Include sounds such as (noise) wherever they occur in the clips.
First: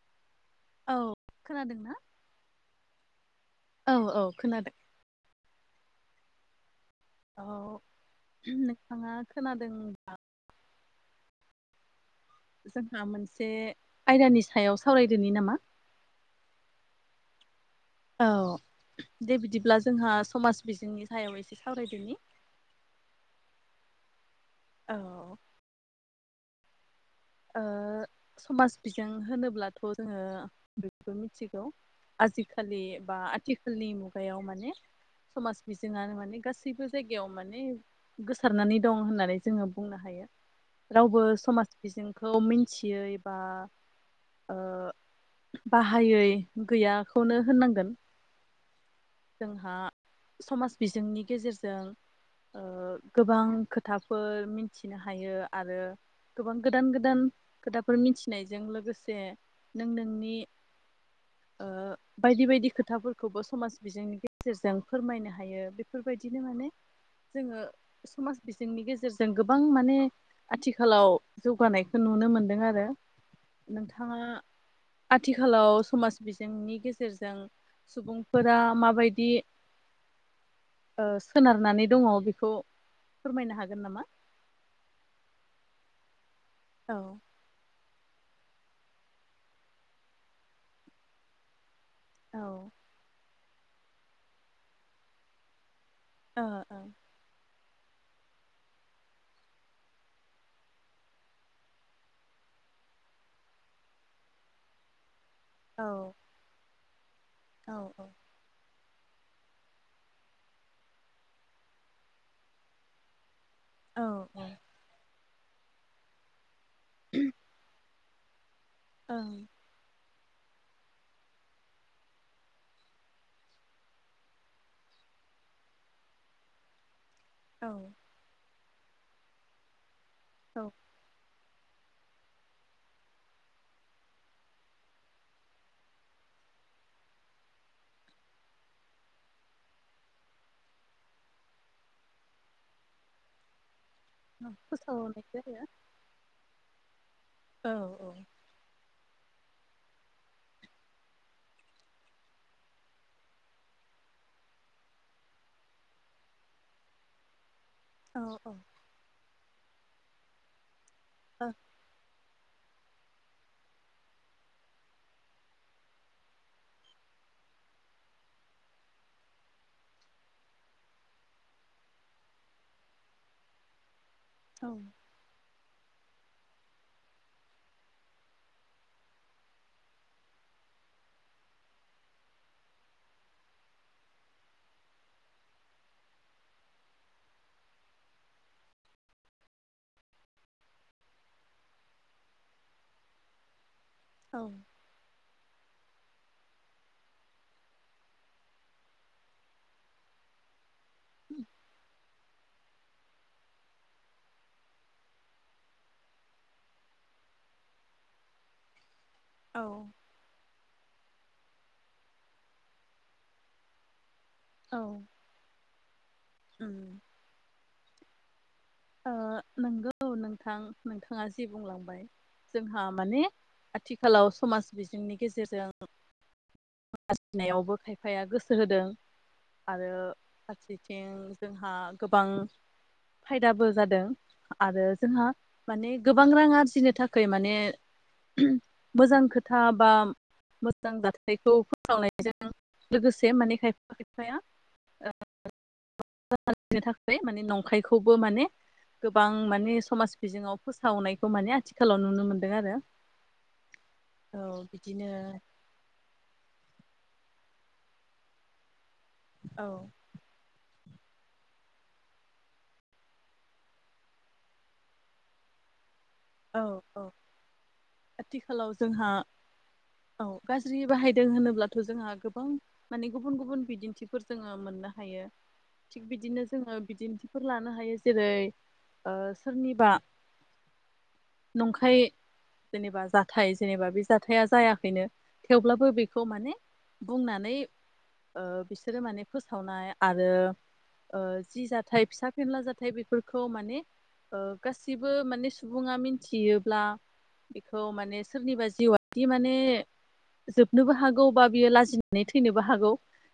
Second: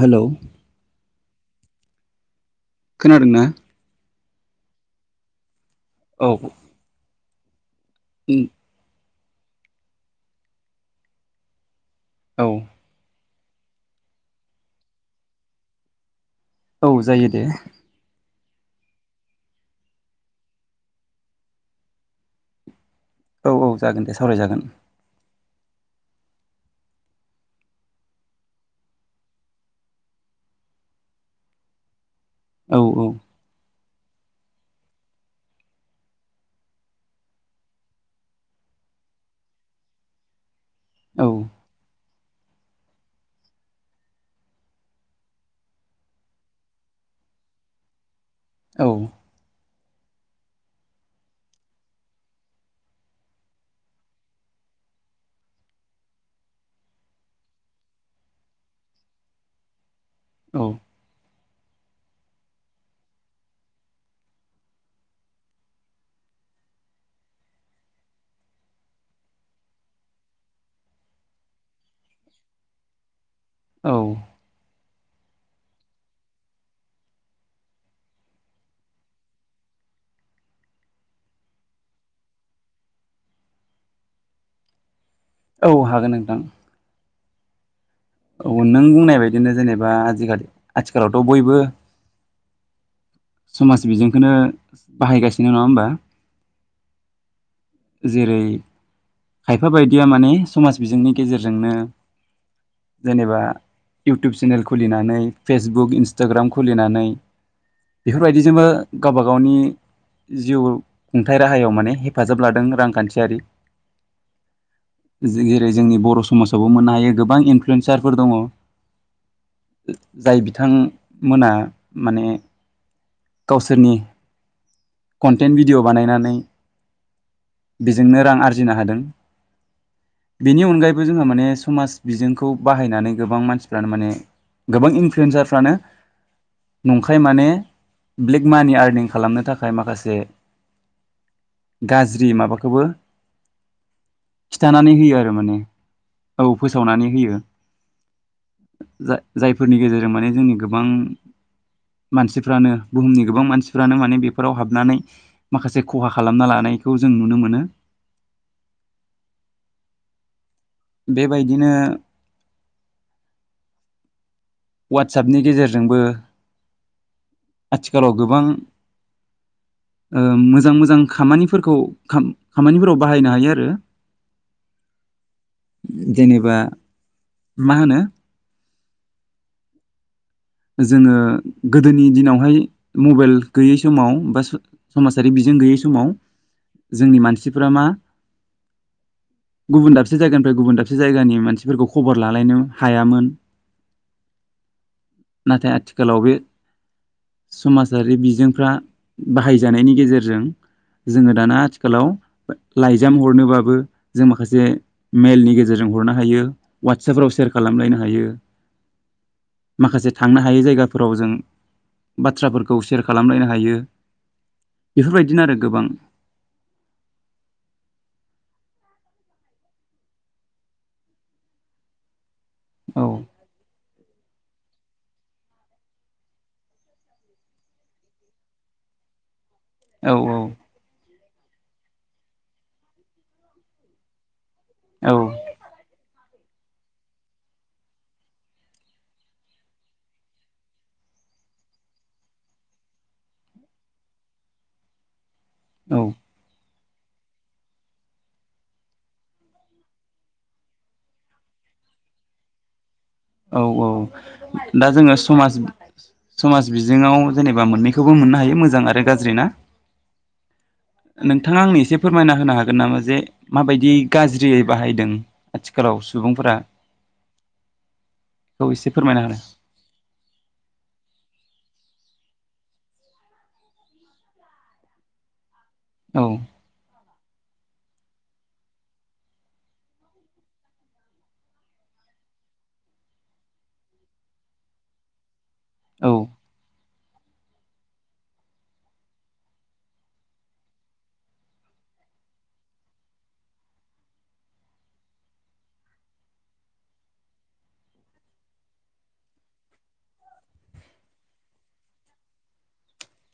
Hello. औ खोनादों ना? खोनादोंं ना? औ औ खोनादों। औ। औ। नोंथाङा खोनादोंबा औ जोंहा मोनसे से आयदानि सायाव सावरायदोनि नामा? औ जायो दे। औ दे बिदिब्ला जोंहा समाज बिजोंनि सायाव एसे सावरायदोनि औ औ जागोन दे सावरायजागोन। औ। ओ समाज बिजों होनोब्लाथ' जोङो बयबो मिथिगौ। औ आजिखालि बा आथिखालनि मु गायाव माने समाज बिजोङानो माने गासैबो जायगायाव माने गोसारनानै दं होननानै जोङो बुंनो हायो। रावबो औ समाज बिजों खौ मिन्थियै बा ओ बाहायै गैयाखौनो होननांगोन। औ जोंहा समाज बिजोंनि गेजेरजों ओ गोबां खोथाफोर मिथिनो हायो आरो गोबां गोद गोदान गोदान खोथाफोर मिथिनायजों लोगोसे नों नों नि औ ओ बायदि बायदि खोथाफोरखौबो समाज बिजोंनि गेजेरजों फोरमायनो हायो। बेफोरबायदिनो माने जोङो समाज बिजोंनि गेजेरजों गोबां माने आथिखालाव जौगानायखौ नुनो मोनदों आरो। औ नोंथाङा आथिखालाव समाज बिजोंनि गेजेरजों सुबुंफोरा माबायदि ओ सोनारनानै दङ' बेखौ फोरमायनो हागोन नामा? औ हागोन नोंथां। औ। औ नों बुंनाय बायदिनो जेनेबा आजिखालि आथिखालावथ' बयबो औ समाज बिजोंखोनो बाहायगासिनो नङा होमबा? ओ ओ। जेरै खायफा बायदिया माने समाज बिजोंनि गेजेरजोंनो जेनेबा इउटुब चेनेल खुलिनानै ओ फेसबुक औ इन्सटाग्राम खुलिनानै औ (inaudible) बेफोरबायदिजोंबो गावबा गावनि जिउ खुंथाइ राहायाव माने हेफाजाब लादों रांखान्थियारि औ औ औ। जेरै जोंनि बर' समाज खौबो मोननो हायो गोबां इनफ्लुयेन्स सारफोर दङ। ओं। जाय बिथां मोना माने गावसोरनि कन्टेन्ट भिडिय' बानायनानै औ बेजोंनो रां आरजि जिनो हादों। औ बेनि अनगायैबो जोंहा माने समाज बिजोंखौ बाहायनानै गोबां मानसिफ्रानो माने गोबां इनफ्लुयन्सारफ्रानो नंखाय माने ब्लेक मानि आरनिं खालामनो थाख थाखाय माखासे गाज्रि माबाखौबो खिथानानै होयो फोसावनाय आरो माने जायो औ फोसावनानै होयो औ जा जायफोरनि गेजेरजों माने जोंनि गोबां मानसिफ्रानो बुहुमनि गोबां मानसिफ्रानो माने बेफोर फोराव हाबनानै माखासे खहा खालामना लानायखौ जों नुनो मोनो। औ औ। औ बेबायदिनो वाटसापनि गेजेरजोंबो आथिखालाव गोबां ओ मोजां मोजां खामानिफोरखौ खामानिफोराव बाहायनो हायो आरो। औ। जेनेबा मा होनो जोङो गोदोनि दिनावहाय मबाइल गैयै समाव बास स समाजारि बिजों गैयै समाव जोंनि मानसिफोरा मा गुबुन दाबसे जायगानिफ्राय गुबुन दाबसे जायगानि मानसिफोरखौ खबर लालायनो हायामोन। औ। नाथाय आथिखालाव बे समाजारि बिजोंफ्रा बाहायजानायनि गेजेरजों जोङो दाना आथिखालाव लाइजाम हरनोबाबो जों माखासे मेलनि गेजेरजों हरनो हायो वाटसापफ्राव सेयार खालामलायनो हायो। औ। बे जायगाफोराव जों बाथ्राफोरखौ सेयार खालामलायनो हायो। औ बेफोरबायदिनो आरो गोबां। उम ओ नोंगौ नोंथां नोंथाङा जे बुंलांबाय। जोंहा औ माने आथि खालाव समाज बिजोंनि गेजेरजों नायावबो खायफाया गोसो होदों। आरो औ फारसेथिं जोंहा गोबां फायदाबो जादों आरो जोंहा औ माने गोबां रांआरज फिनो थाखाय माने मोजां खोथा बा मोजां जाथायखौ फोसावनायजों लोगोसे माने खायफा खायफाया ओ औ (unintelligible) फ्राय माने नंखायखौबो माने गोबां माने समाज बिजोङाव फोसावनायखौ माने आथिखालाव नुनो मोनदों आरो औ औ औ दा बिदिनो जोङो समाज समाज बिज बिङाव जेनेबा मोननैखौबो मोननो हायो मोजां आरो गाज्रि ना औ नोंथाङा आंनो एसे फोरमायना होनो हागोन नामा जे माबायदि गाज्रियै बाहायदों आथिखालाव सो सुबुंफोरा औ औ खौ आथिखालाव एसे जोंहा फोरमायना औ गाज्रि बाहायदों होनोब्लाथ' जोंहा गोबां माने गुबुन गुबुन बिदिन्थिफोर जोङो मोननो हायो थिग होदो बिदिनो जोङो बिदिनो फोर लानो हायो जेरै सोरनिबा नंखाय जेनेबा जाथाय जेनेबा बे जाथाया जायाखैनो थेवब्लाबो औ बेखौ माने बुंनानै बिसोरो माने फोसावनाय आरो जि जाथाय फिसा फेनला जाथायाइ बेफोरखौ माने ओ गासिबो माने सुबुङा मिन थियोब्ला बेखौ माने सोरनिबा जिउआदि माने जोबनोबो हागौ बा बियो लाजिनानै थैनोबो हागौ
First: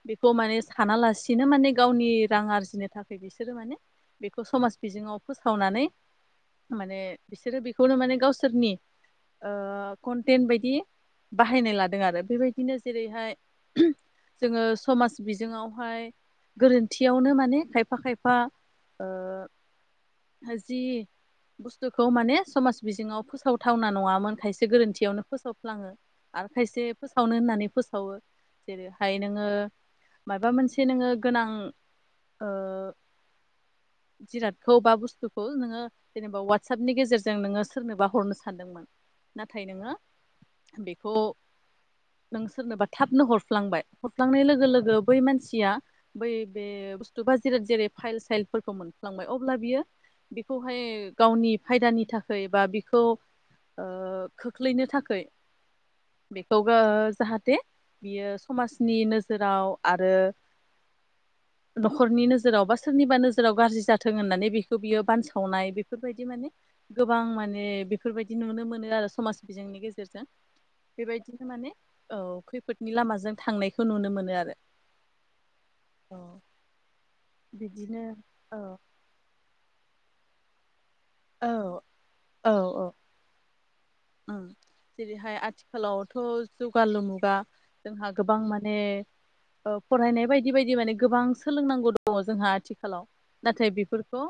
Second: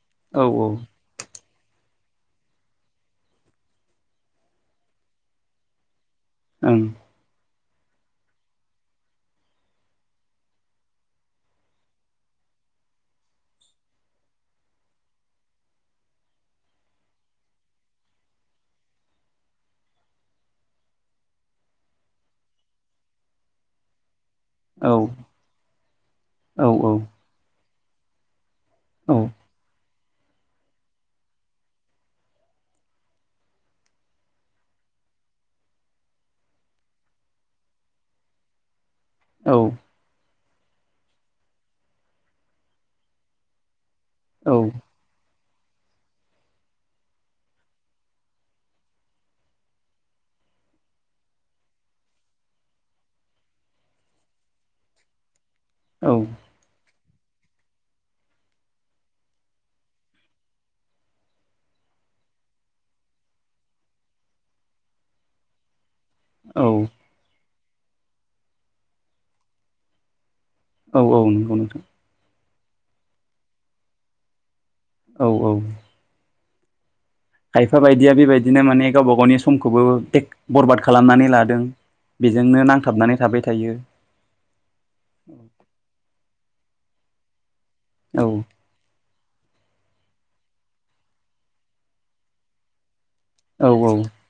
बेखौ औ माने सानालासिनो माने गावनि रां आरजिनो थाखाय बिसोरो माने बेखौ समाज बिजोङाव फोसावनानै औ ओं माने बिसोरो बे खौनो माने गावसोरनि ओ कन्टेन्ट बायदि बाहायनाय लादों आरो बेबायदिनो जेरैहाय जोङो समाज बिजोङावहाय गोरोन्थियावनो माने खायफा खायफा ओ जि बुस्थुखौ माने समाज बिजोङाव फोसावथावना नङामोन खायसे औ गोरोन्थियावनो फोसावफ्लाङो आरो औ खायसे फोसावनो होननानै फोस सावो जेरै हाय औ नोङो माबा मोनसे नोङो गोनां ओ जिरादखौ बा बुस्थुखौ नोङो जेनेबा वाटसपनि गेजेरजों जों नोङो सोरनोबा हरनो सानदोंमोन नाथाय नोङो बेखौ नों सोरनोबा थाबनो हरफ्लांबाय हाबलांनाय लोगो लोगो बै मानस सिया बै बे बसथु बा जेरै फाइल साइलफोरखौ मोनफ्लांबाय अब्ला बियो बेखौहाय गावनि फायदानि थाख खै बा बिखौ ओ खोख्लैनो थाखै बेखौ गो जाहाथे बियो समाजनि नोजोराव आरो न'खरनि नोजोराव बा सोरनिबा नोजोराव गाज्रि जाथों होननानै बेखौ बियो बानसावनाय बेफोरबायदि माने औ औ आं माने बेफोरबायदि नुनो मोनो आरो समाज बिजोंनि गेजेरजों औ औ बेबायदिनो नंगौ माने नोंथां औ खैफो फोदनि लामाजों थांनायखौ नुनो मोनो आरो औ औ औ खायफा बिदिनो बायदिया औ बेबायदिनो माने गावबा गावनि समखौबो टेग बरबाद खालामनानै औ लादों औ बेजोंनो औ नांथाबनानै थाबाय थायो उम जेरैहाय आथिखालावथ' जौगालु मुगा जोंहा औ गोबां माने ओ फरायनाय बायदि बायदि माने गोबां सोलोंनांगौ दङ जोंहा आथिखालाव औ नाथाय औ बेफोरखौ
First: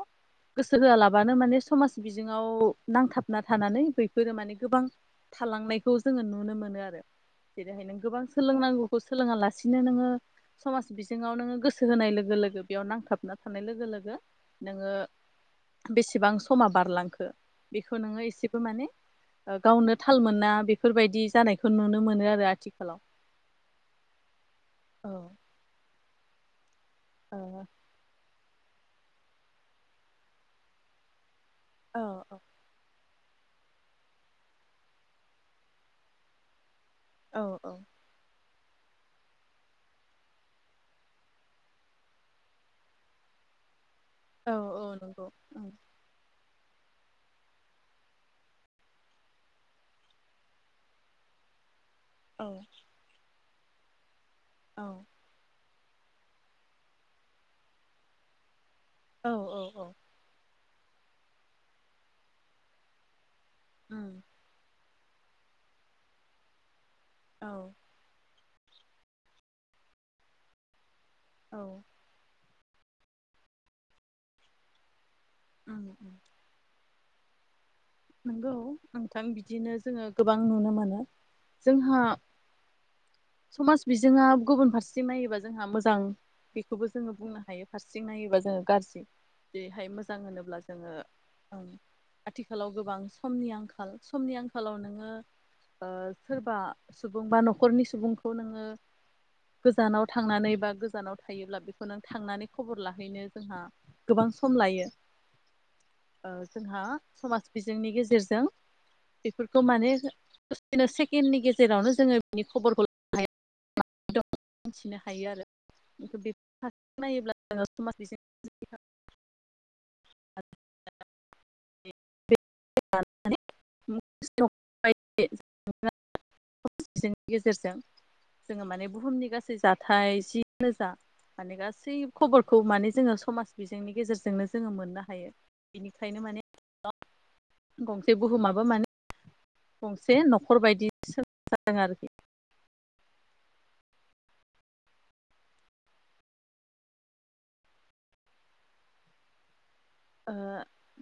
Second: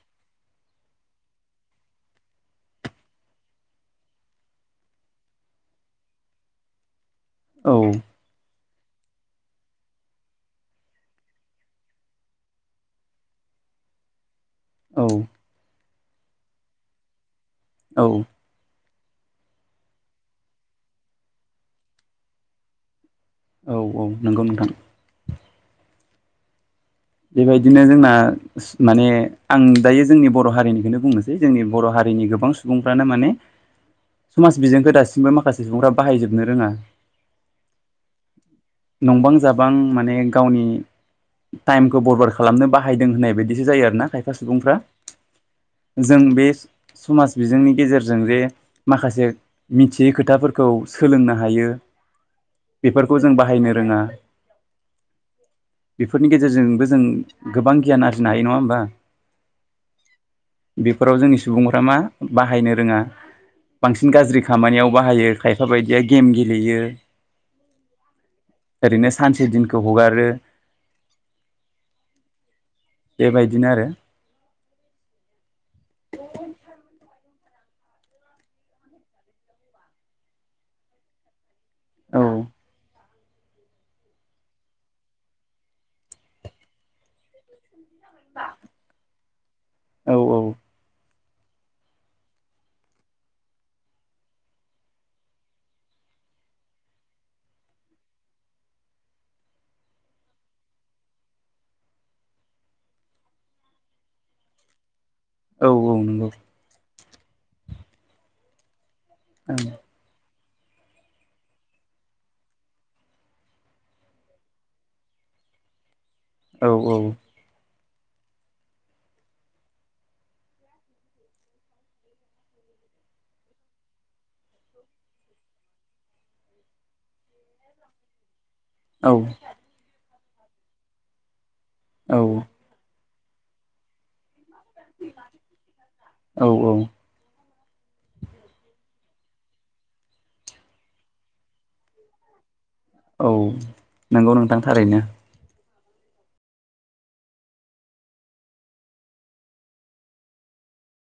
गोसो होआलाबानो माने समाज बिजोङाव नांथाबना थानानै बैफोरो माने गोबां थालांनायखौ जोङो नुनो मोनो आरो औ जेरैहाय नों गोबां सोलोंनांगौ खौ सोलोङा लासिनो नोङो समाज बिजोङाव नोङो गोसो होनाय लोगो लोगो बेयाव नांथाबना थानाय लोगो लोगो नोङो औ बेसेबां समा बारलांखो बेखौ औ नोङो एसेबो माने ओ गावनो थाल मोना बेफोरबायदि जानायखौ नुनो मोनो आरो आथिखालाव औ औ नंगौ नोंथां औ ओ बेबायदिनो जोंना माने आं दायो जोंनि बर' हारिनिखौनो बुंनो जोंनि बर' औ हारिनि गोबां सुबुंफ्रानो माने समाज बिजोंखौ दासिमबो माखासे सुबुंफ्रा बाहायजोबनो रोङा औ औ नंबां जाबां माने गावनि टाइमखौ बरबार खालामनो बाहायदों होननाय बायदिसो जायो आरो ना खायफा औ सुबुंफ्रा औ नंगौ ओं जों बे समाज बिजोंनि गेजेरजों जे माखासे मिथियै खोथाफोरखौ सोलोंनो हायो औ बेफोरखौ जों बाह बाहायनो रोङा औ। बेफोरनि गेजेर गेजेरजोंबो जों गोबां गियान आरजि हायो नङा होमबा औ औ औ। बेफोराव जोंनि सुबुंफ्रा मा बाहायनो रोङा। उम बांसिन गाज्रि खामानियाव। बाहायो खायफा बायदिया गेम गेलेयो। औ। ओरैनो सानसे दिनखौ हगारो। औ। बेबायदिनो आरो। उम (unintelligible) नंगौ नोंथां बिदिनो जोङो गोबां नुनो मोनो। जोंहा। औ समाज बिजोङा गुबुन फारसेथिं नायोबा जोंहा मोजां बेखौबो जोङो बुंनो। हायो फारसेथिं नायोबा जोङो गाज्रि जेरैहाय औ मोजां होनोब्ला जोङो। ओं आथिखालाव। गोबां समनि आंखाल समनि आंखालाव नोङो ओ सोरबा सुबुं बा न'खरनि सुबुंखौ नोङो गोजानाव थांनानै बा गोजानाव थायोब्ला बेखौ नों थांनानै खबर लाहैनो जोंहा गोबां सम लायो। औ औ ओ नंगौ जोंहा। समास। बिजोंनि गेजेरजों। बेफोरखौ माने। दसेनो सेकेणडनि गेजेरावनो जोङो बिनि खबरखौ हाया। दं मिनथिनो हायो आरो। औ (unintelligible) औ नायोब्ला जोङो (unintelligible) (unintelligible) गेजेरजों। जोङो माने औ बुहुमनि गासै जाथाय। जि रोजा। माने गासै औ खबरखौ माने जोङो। समाज बिजोंनि गेजेरजोंनो। जोङो मोननो हायो बेनिखायनो औ माने। औ गंसे बुहुमाबो माने गंसे न'खर बायदिसो जादों आरोखि। औ नंगौ नोंथां थारैनो। ओ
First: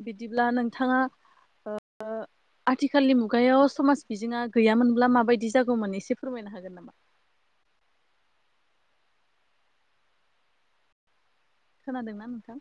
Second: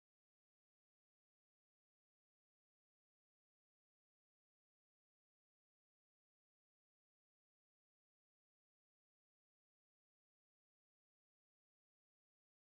बिदिब्ला नोंथाङा ओ आथिखालनि मुगायाव समाज बिजोङा गैयामोनब्ला माबायदि जागौमोन एसे फोरमायनो हागोन नामा। खोनादोंना नोंथां।